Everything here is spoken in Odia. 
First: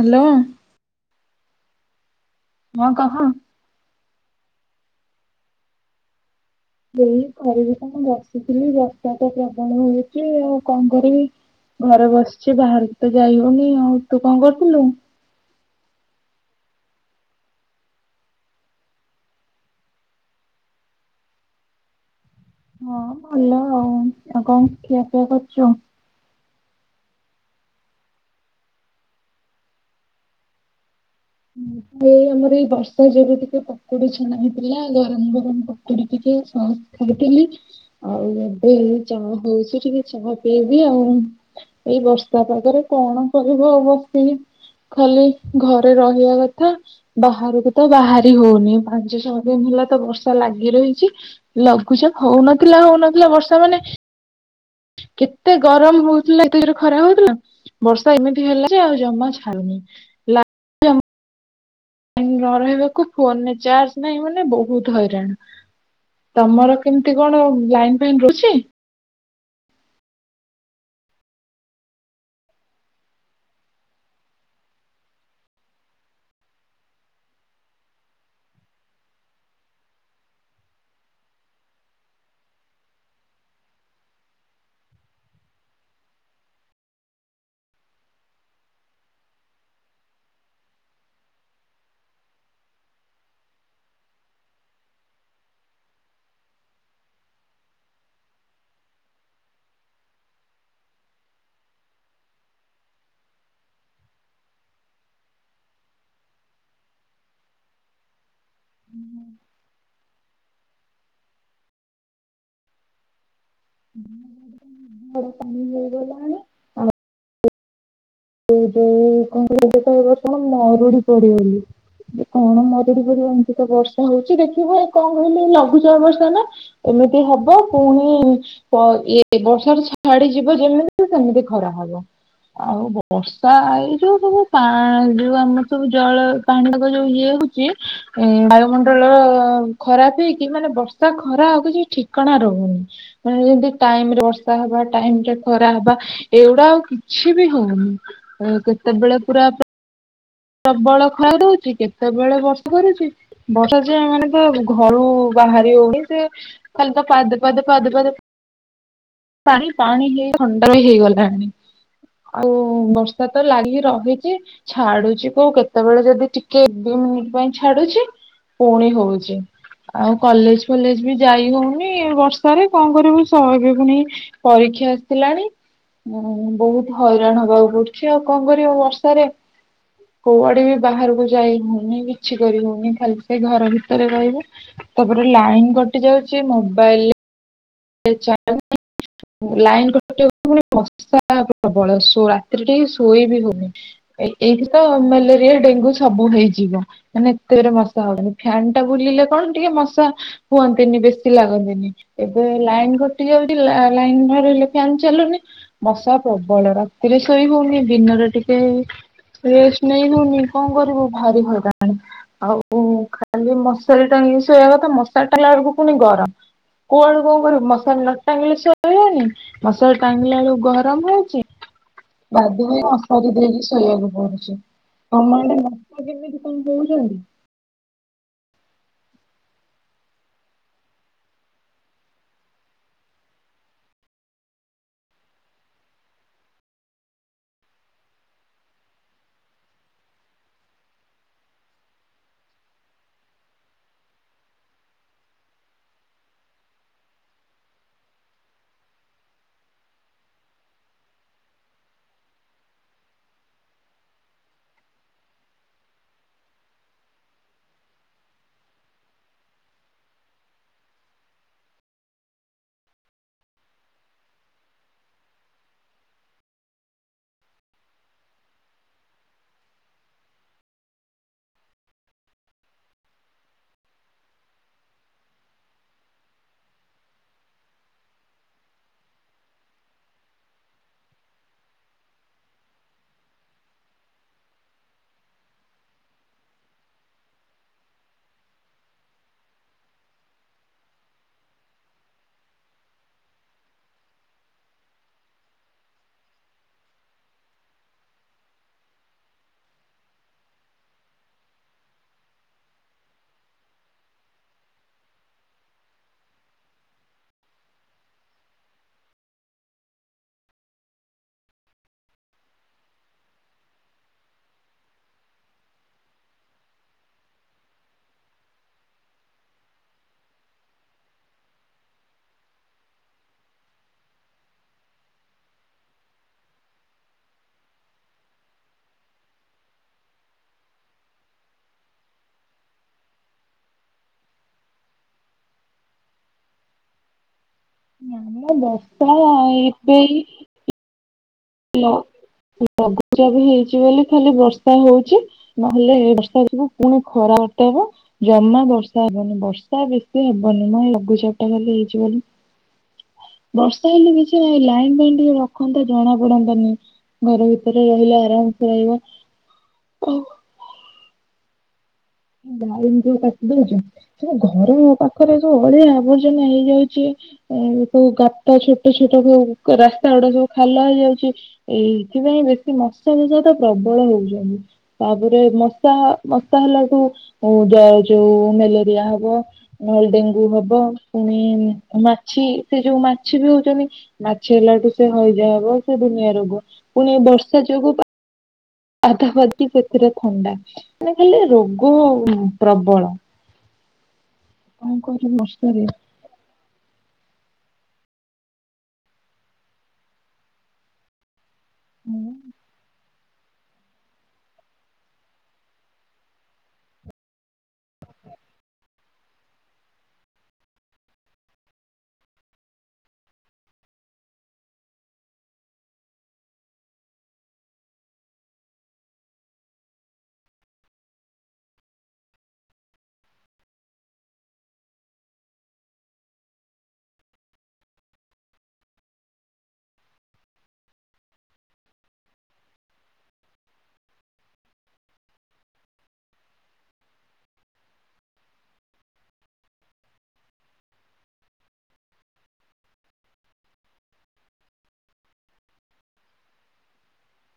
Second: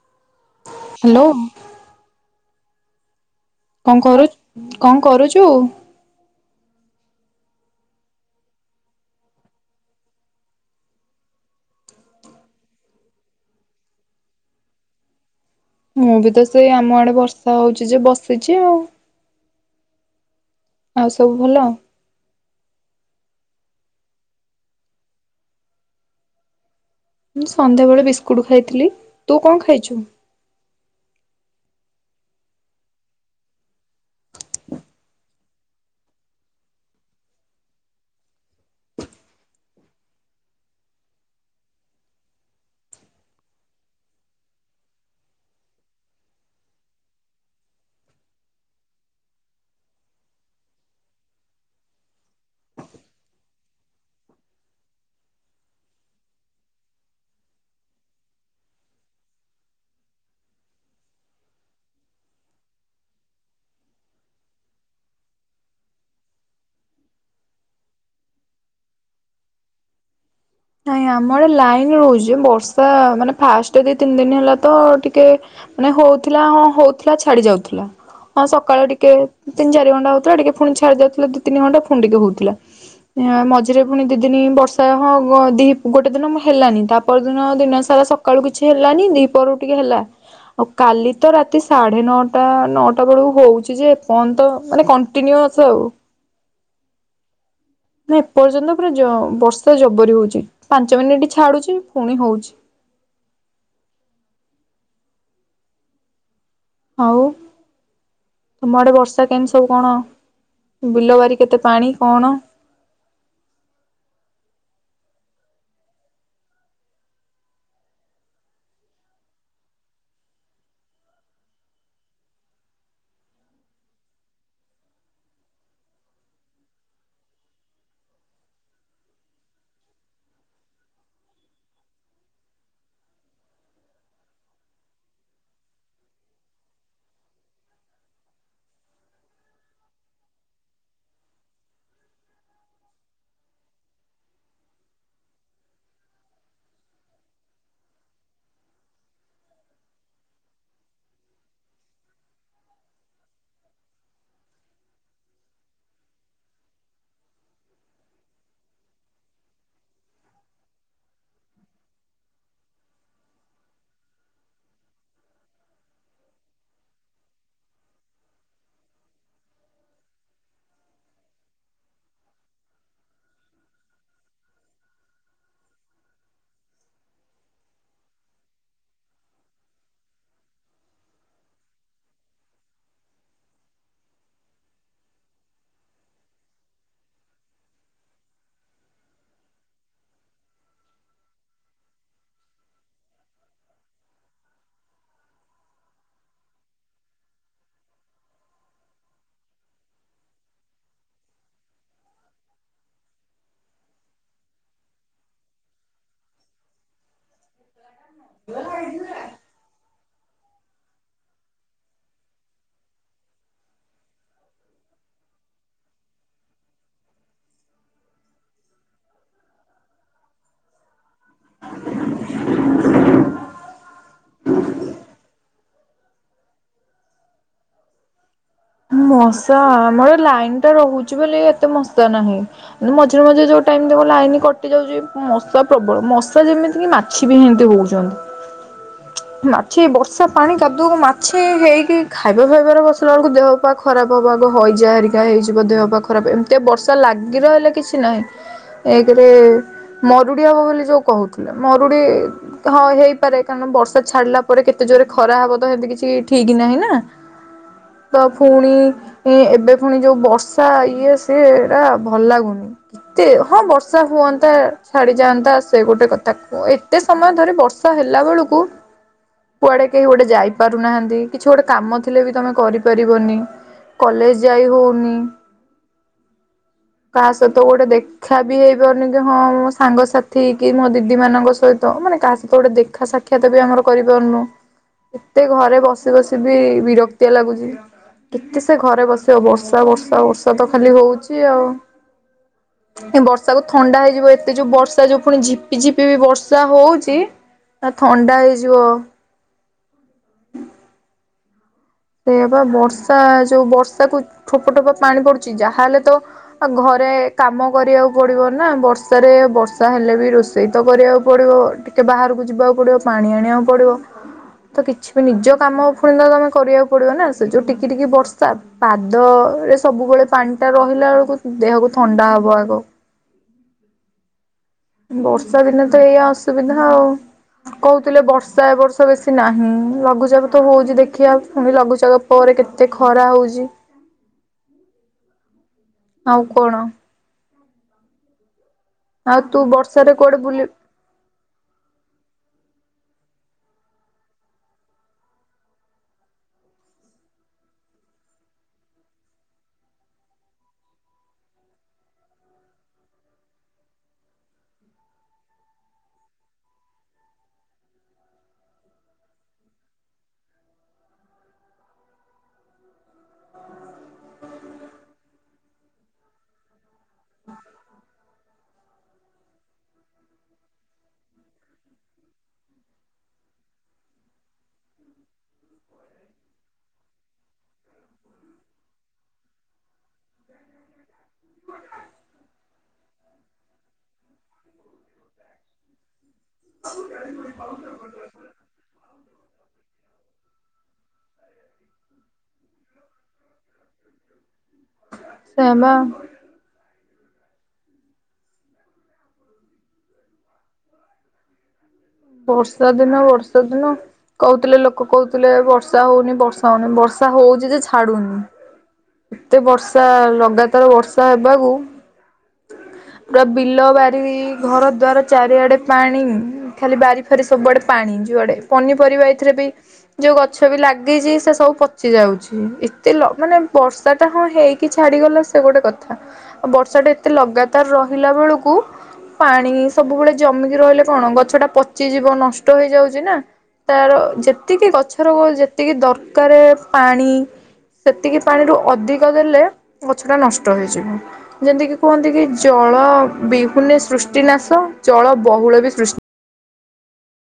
ହାଲୋ। ହାଲୋ। ହଁ କହ। କଣ କରୁ କଣ କରୁଛୁ? ଏଇ କରିବି କଣ ବସିଥିଲି। ବର୍ଷା ତ ପ୍ରବଳ ହଉଛି। ଆଉ କଣ କରିବି। ଘରେ ବସିଛି ବାହାରକୁ ତ ଯାଇ ହଉନି ଆଉ। ତୁ କଣ କରୁଥିଲୁ? ମୁଁ ବି ତ ସେଇ ଆମ ଆଡେ ବର୍ଷା ହଉଛି ଯେ ବସିଛି ଆଉ। ଆଉ ସବୁ ଭଲ? ହଁ ଭଲ ଆଉ। ଆଉ କଣ ଖିଆ ପିଆ କରିଛୁ? ମୁଁ ସନ୍ଧ୍ୟାବେଳେ ବିସ୍କୁଟ ଖାଇଥିଲି। ତୁ କଣ ଖାଇଛୁ? ଏଇ ଆମର ଏଇ ବର୍ଷା ଯୋଗୁ ଟିକେ ପକୁଡି ଛଣା ହେଇଥିଲା ଗରମ ଗରମ ପ କୁଡି ଟିକେ ସସ୍ ଖାଇଥିଲି। ଆଉ ଏବେ ଏଇ ଚାହା ହଉଛି ଟିକେ ଚାହା ପିଇବି ଆଉ। ଏଇ ବର୍ଷା ପାଗରେ କଣ କରିବ ବସିକି। ଖାଲି ଘରେ ରହିବା କ ଥା ବାହାରୁକୁ ତ ବାହାରି ହଉନି। ପାଞ୍ଚ ଛଅ ଦିନ ହେଲା ତ ବର୍ଷା ଲାଗି ରହିଛି। ଲଘୁଚାପ ହଉନଥିଲା ହଉନଥିଲା ବର୍ଷା ମାନେ କେତେ ଗରମ ହଉଥିଲା ଏତେ ଜୋରରେ ଖରା ହଉଥିଲା। ବର୍ଷା ଏମିତି ହେଲା ଯେ ଆଉ ଜମା ଛାଡୁନି। ନ ରହିବାକୁ ଫୋନରେ ଚାର୍ଜ ନାହିଁ ମାନେ ବହୁତ ହଇରାଣ। ତମର କେମିତି କଣ ଲାଇନ୍ ଫାଇନ୍ ରହୁଛି? ନାଇଁ ଆମର ଲାଇନ ରହୁଛି। ବର୍ଷା ମାନେ ଫାଷ୍ଟ ଦି ତିନି ଦିନି ହେଲା ତ ଟିକେ ମାନେ ହଉଥିଲା ହଁ ହଉଥିଲା ଛାଡି ଯାଉଥିଲା। ହଁ ସକାଳେ ଟିକେ ତିନି ଚାରି ଘଣ୍ଟା ହଉଥିଲା ଟିକେ ପୁଣି ଛାଡି ଯାଉଥିଲା ଦି ତିନି ଘଣ୍ଟା ପୁଣି ଟିକେ ହଉଥିଲା। ଇଆଁ ମଝିରେ ପୁଣି ଦି ଦିନି ବର୍ଷା ହଁ ହଁ ଦି ଗୋଟେ ଦିନ ମ୍ ହେଲାନି ତା ପରଦିନ ଦିନ ସାରା ସକାଳୁ କିଛି ହେଲାନି ଦିପହରକୁ ଟିକେ ହେଲା। ଆଉ କାଲି ତ ରାତି ସାଢେ ନଅଟା ନଅଟା ବେଳୁକୁ ହଉଛି ଯେ ଏପର୍ଯ୍ୟନ୍ତ ମାନେ କନ୍ ଟିନିଓସ୍ ଆଉ। ମାନେ ଏପର୍ଯ୍ୟନ୍ତ ପୁରା ଜ ବର୍ଷା ଜବରି ହଉଛି। ପାଞ୍ଚ ମିନିଟ୍ ଛାଡୁଛି ପୁଣି ହଉଛି। ଆଉ ତମ ଆଡେ ବର୍ଷା କେମିତି ସବୁ କଣ? ବିଲବାରି କେତେ ପାଣି କଣ [unintelligible] ଏ ଯୋଉ [unintelligible] ବର୍ଷ ମରୁଡି ପଡିବ ବୋଲି। କଣ ମରୁଡି ପଡିବ। ଏମିତି ତ ବର୍ଷା ହଉଚି ଦେଖିବ ଏ କଣ କହିଲ ଲଘୁଚାପ ବର୍ଷା ନା। ଏମିତି ହବ ପୁଣି ପ ଏ ବର୍ଷା ଛାଡିଯିବ ଯେମିତି ସେମିତି ଖରା ହବ। ଆଉ ବ ବର୍ଷା ଏଇ ଯୋଉ ସବୁ ପାଣି ଯୋଉ ଆମର ସବୁ ଜଳ ପାଣିରାକ ଯୋଉ ଇଏ ହଉଚି ଏ ବାୟୁମଣ୍ଡଳ ଖରାପ ହେଇକି ମାନେ ବର୍ଷା ଖରା ଆଉ କିଛି ଠିକଣା ରହୁନି। ମାନେ ଯେମିତି ଟାଇମରେ ବର୍ଷା ହବା ଟାଇମ ରେ ଖରା ହବା ଏଇଗୁଡା ଆଉ କିଛି ବି ହଉନି। କେତେବେଳେ ପୁରା ପ୍ରବଳ ଖରା ଦଉଚି କେତେବେଳେ ବର୍ଷା କରୁଚି। ବର୍ଷା ଯେ ମାନେ ତ ଘରୁ ବାହାରି ହଉନି ସେ ଖାଲି ତ ପାଦେ ପାଦେ ପାଦେ ପାଦେ ପାଣି ପାଣି ହେଇ ଥଣ୍ଡା ବି ହେଇଗଲାଣି। ଆଉ ବର୍ଷା ତ ଲାଗି ରହିଚି ଛାଡୁଚି କୋଉ କେତେବେଳେ ଯଦି ଟିକେ ଦି ମିନିଟ ପାଇଁ ଛାଡୁଛି ପୁଣି ହଉଛି। ଆଉ କଲେଜ ଫଲେଜ ବି ଯାଇ ହଉନି ବର୍ଷାରେ କଣ କରିବୁ ସହଜେ ପୁଣି ପରୀକ୍ଷା ଆସିଲାଣି। ବହୁତ ହଇରାଣ ହବାକୁ ପଡୁଛି ଆଉ କଣ କରିବୁ ବର୍ଷାରେ। କୁଆଡେ ବି ବାହାରକୁ ଯାଇ ହଉନି କିଛି କରି ହଉନି। ଖାଲି ସେ ଘର ଭିତରେ ରହିବୁ। ତାପରେ ଲାଇନ୍ କଟି ଯାଉଚି ମୋବାଇଲରେ [unintelligible] ଲାଇନ୍ କଟିଲେ ପୁଣି ମଶା ପ୍ରବଳ ରାତି ରେ ଟିକେ ଶୋଇ ବି ହଉନି। ଏଇଠି ତ ମେଲେରିଆ ଡେଙ୍ଗୁ ସବୁ ହେଇଯିବ। ମାନେ ଏତେ ଜୋରରେ ମଶା ହଉଛନ୍ତି। ଫ୍ୟନ୍ ଟା ବୁଲିଲେ କଣ ଟିକେ ମଶା ହୁଅନ୍ତିନି ବେଶୀ ଲାଗନ୍ତିନି। ଏ ଏ ଲାଇନ୍ କଟି ଯାଉଚି ଲାଏ ଲାଇନ ନରହିଲେ ଫ୍ୟାନ୍ ଚାଲୁନି। ମଶା ପ୍ରବଳ ର ରାତିରେ ଶୋଇ ହଉନି। ଦିନରେ ଟିକେ ରେଷ୍ଟ ନେଇ ହଉନି। କଣ କରିବ ଭାରି ହଇରାଣ। ଆଉ ଖାଲି ମଶାରି ଟାଙ୍ଗିକି ସୋଇବା କଥା ମଶାରି ଟାଙ୍ଗିଲା ବେଳକୁ ପୁଣି ଗରମ। କୋଉଆଦୁଟ କଣ କରିବୁ। ମଶାରି ନ ଟାଙ୍ଗିଲେ ସୋଇ ହଉନି ମସଲା ଟାଙ୍ଗିଲା ବେଳକୁ ଗରମ ହଉଚି। [unintelligible] ମଶାରି ଦେଇକି ଶୋଇବାକୁ ପଡୁଚି। [unintelligible] ମଶା କେମିତି କଣ ହଉଛନ୍ତି? ମଶା ଆମର ଲାଇନ ଟା ରହୁଚି ବୋଲି ଏତେ ମଶା ନାହିଁ। ମଝିରେ ମଝିରେ ଯୋଉ ଟାଇମ ରେ ଦେଖିବ ଲାଇନ କଟି ଯାଉଚି ମଶା ପ୍ରବଳ। ମଶା ଯେମିତି କି ମା ଛି ବି ହେମତି ହଉଛନ୍ତି। ମାଛି ବର୍ଷା ପାଣି କାଦୁଅକୁ ମାଛି ହେଇକି ଖାଇବା ଫାଇବା ଫାଇବାରେ ବସିଲା ବେଳକୁ ଦେହ ପା ଖରାପ ହବା ଆଗ। ହଇଜା ହେରିକା ହେଇଯିବ ଦେହପା ଖରାପ। ଏମିତିଆ ବର୍ଷା ଲାଗି ରହିଲେ କିଛି ନାହିଁ। ଏକରେ ମରୁଡି ହବ ବୋଲି ଯୋଉ କହୁଥିଲେ। ମରୁଡି ହଁ ହେଇପାରେ କାରଣ ବର୍ଷା ଛାଡିଲା ପରେ କେତେ ଜୋରେ ଖରା ହବ ତ ସେମିତି କିଛି ଠିକ୍ ନାହିଁ ନା। [unintelligible] ପୁଣି ଏବେ ପୁଣି ଯୋଉ ବର୍ଷା ଇଏ ସିଏ ଭଲ ଲାଗୁନି। ଏତେ ହଁ ବର୍ଷା ହୁଅନ୍ତା ଛାଡିଯାଆନ୍ତା ସେ ଗୋଟେ କଥା କୁହ। ଏ ଏତେ ସମୟ ଧରି ବର୍ଷା ହେଲା ବେଳକୁ କୁଆଡେ କେହି ଗୋଟେ ଯାଇପାରୁନାହାନ୍ତି। କିଛି ଗୋଟେ କାମ ଥିଲେ ବି ତମେ କରିପାରିବ ବନି। କଲେଜ ଯାଇ ହଉନି। କାହା ସହିତ ଗୋଟେ ଦେ ଦେଖା ବି ହେଇପାରୁନି। କି ହଁ ମୋ ସାଙ୍ଗସାଥି କି ମୋ ଦିଦି ମାନଙ୍କ ସହିତ ମାନେ କାହା ସହିତ ଗୋଟେ ଦେଖା ସାକ୍ଷା ତ ବି ଆମର କରିପାରୁନୁ। ଏତେ ଘରେ ବସି ବସି ବି ବିରକ୍ତିଆ ଲାଗୁଚି। କେତେ ସେ ଘରେ ବସିବ। ବର୍ଷା ବର୍ଷା ବର୍ଷା ତ ଖାଲି ହଉଚି ଆଉ। ଏ ବର୍ଷାକୁୁ ଥଣ୍ଡା ହେଇଯିବ ଏତେ ଯୋଉ ବର୍ଷା ଯୋଉ ପୁଣି ଝିପି ଝିପି ବି ବର୍ଷା ହଉଛି। ତା ଥଣ୍ଡା ହେଇଯିବ। ସେଇବା ବର୍ଷା ଯୋଉ ବର୍ଷାକୁ ଠୋପା ଠୋପା ପାଣି ପଡୁଛି ଯାହାହଲେ ତ ଆଉ ଘରେ କାମ କରିବାକୁ ପଡିବ ନା ବର୍ଷାରେ ବର୍ଷା ହେଲେ ବି ରୋଷେଇ ତ କରିବାକୁ ପଡିବ। ଟିକେ ବାହାରକୁ ଯିବାକୁ ପଡ଼ିବ ପାଣି ଆଣିବାକୁ ପଡ଼ିବ। ତ କିଛି ବି ନିଜ କାମ ଫୁଣି ତ ତମେ କରିବାକୁ ପଡିବ ନା ସେ ଯୋଉ ଟିକି ଟିକି ବର୍ଷା। ପାଦ ଏ ସବୁବେଳେ ପାଣି ଟା ରହିଲା ଆଳକୁ ଦେହକୁ ଥଣ୍ଡା ହବ ଆଗ। ବର୍ଷା ଦିନେ ତ ଏୟା ଅସୁବିଧା ଆଉ। କହୁଥିଲେ ବର୍ଷା ଏ ବର୍ଷ ବେଶି ନାହିଁ ଲଘୁଚାପ ତ ହଉଛି ଦେଖିବା ତ ଲଘୁଚାପ ପରେ କେତେ ଖରା ହଉଛି? ଆଉ କଣ? ନାମ ବର୍ଷା ଆଉ ତୁ ଏବେ ବର୍ଷାରେ କୁଆଡେ ଏଇ ବୁଲି ହେଲୋ ଲ ଲଘୁଚାପ ହେଇଛି ବୋଲି ଖାଲି ବର୍ଷା ହଉଛି। ନହେଲେ ବର୍ଷା [unintelligible] ପୁଣି ଖରା ଟାରେ ଜମା ବର୍ଷା ହବନି ବର୍ଷା ବେଶୀ ହବନି ମୁଁ ଏଇ ଲଘୁଚାପଟା ଖାଲି ହେଇଛି ବୋଲି। ବର୍ଷା ହେଲେ କିଛି ନାଇଁ ଲାଇନ୍ ପାଇଁନ ଟିକେ ରଖନ୍ତେ ଜଣା ପଡନ୍ତାନି ଘର ଭିତରେ ରହିଲେ ଆରାମସେ ରହିବ। ବାଇ ପାଖ ଦଉଛ ସେ ବା ଘର ପାଖରେ ଯୋଉ ଅଳିଆ ଆବର୍ଜନା ହେଇଯାଉଛି ଆ ସବୁ ଗାତ ଛୋଟ ଛୋଟ ଯୋଉ ରାସ୍ତା ଗୁଡା ସବୁ ଖାଲ ହେଇଯାଉଛି ଏଇଥିପାଇଁ ବେଶୀ ମଶା [unintelligible] ତ ପ୍ରବଳ ହଉଛନ୍ତି। ତାପରେ ମଶା ମଶା ହେଲାଠୁ ହଇଜା ହଉଛି ମ୍ୟାଲେରିଆ ହବ। ନହେଲେ ଡେଙ୍ଗୁ ହବ ପୁଣି ମାଛି ସେ ଯୋଉ ମାଛି ବି ହଉଛନ୍ତି। ମାଛି ହେଲାଠୁ ସେ ହଇଜା ହବ ସେ ଦୁନିଆ ରୋଗ ପୁଣି ଏଇ ବର୍ଷା ଯୋଗୁଁ ଆଧାପାଦୀ ସେଥିରେ ଥଣ୍ଡା ମାନେ ଖାଲି ରୋଗ ଅ ପ୍ରବଳ। କଣ କରିବି ସେୟା ବର୍ଷା ରେ। ବା ହୁଁ। ବର୍ଷା ଦିନ ବର୍ଷା ଦିନ କହୁଥିଲେ ଲୋକ କହୁଥିଲେ ବର୍ଷା ହଉନି ବର୍ଷା ହଉନି ବର୍ଷା ହଉଛି ଯେ ଛାଡୁନି। ଏତେ ବର୍ଷା ଲଗାତାର ବର୍ଷା ହେବାକୁ। ପୁରା ବିଲ ବାରି ଘର ଦ୍ବାର ଚାରିଆଡେ ପାଣି ଖାଲି ବାରିଫାରି ସବୁଆଡେ ପାଣି ଯୁଆଡ଼େ ପନିପରିବା ଏଥିରେ ବି ଯୋଉ ଗଛ ବି ଲାଗିଛି ସେ ସବୁ ପଚି ଯାଉଛି ଏତେ ଲ ମାନେ ବର୍ଷ ତାଟା ହଁ ହେଇକି ଛାଡିଗଲେ ସେ ଗୋଟେ କଥା। ଆଉ ବର୍ଷାଟା ଏତେ ଲଗାତାର ରହିଲା ବେଳକୁ ପାଣି ସବୁବେଳେ ଯମିକି ରହିଲେ କଣ ଗଛଟା ପଚିଯିବ ନଷ୍ଟ ହେଇଯାଉଛି ନା। ତାର ଯେତିକି ଗଛର ଯେତିକି ଦରକାରେ ପାଣି ସେତିକି ପାଣିରୁ ଅଧିକ ଦେଲେ ଗଛଟା ନଷ୍ଟ ହେଇଯିବ। ଯେମିତିକି କୁହନ୍ତି କି ଜଳ ବିହୁନେ ସୃଷ୍ଟି ନାଶ ଜଳ ବହୁଳ ବି ସୃଷ୍ଟି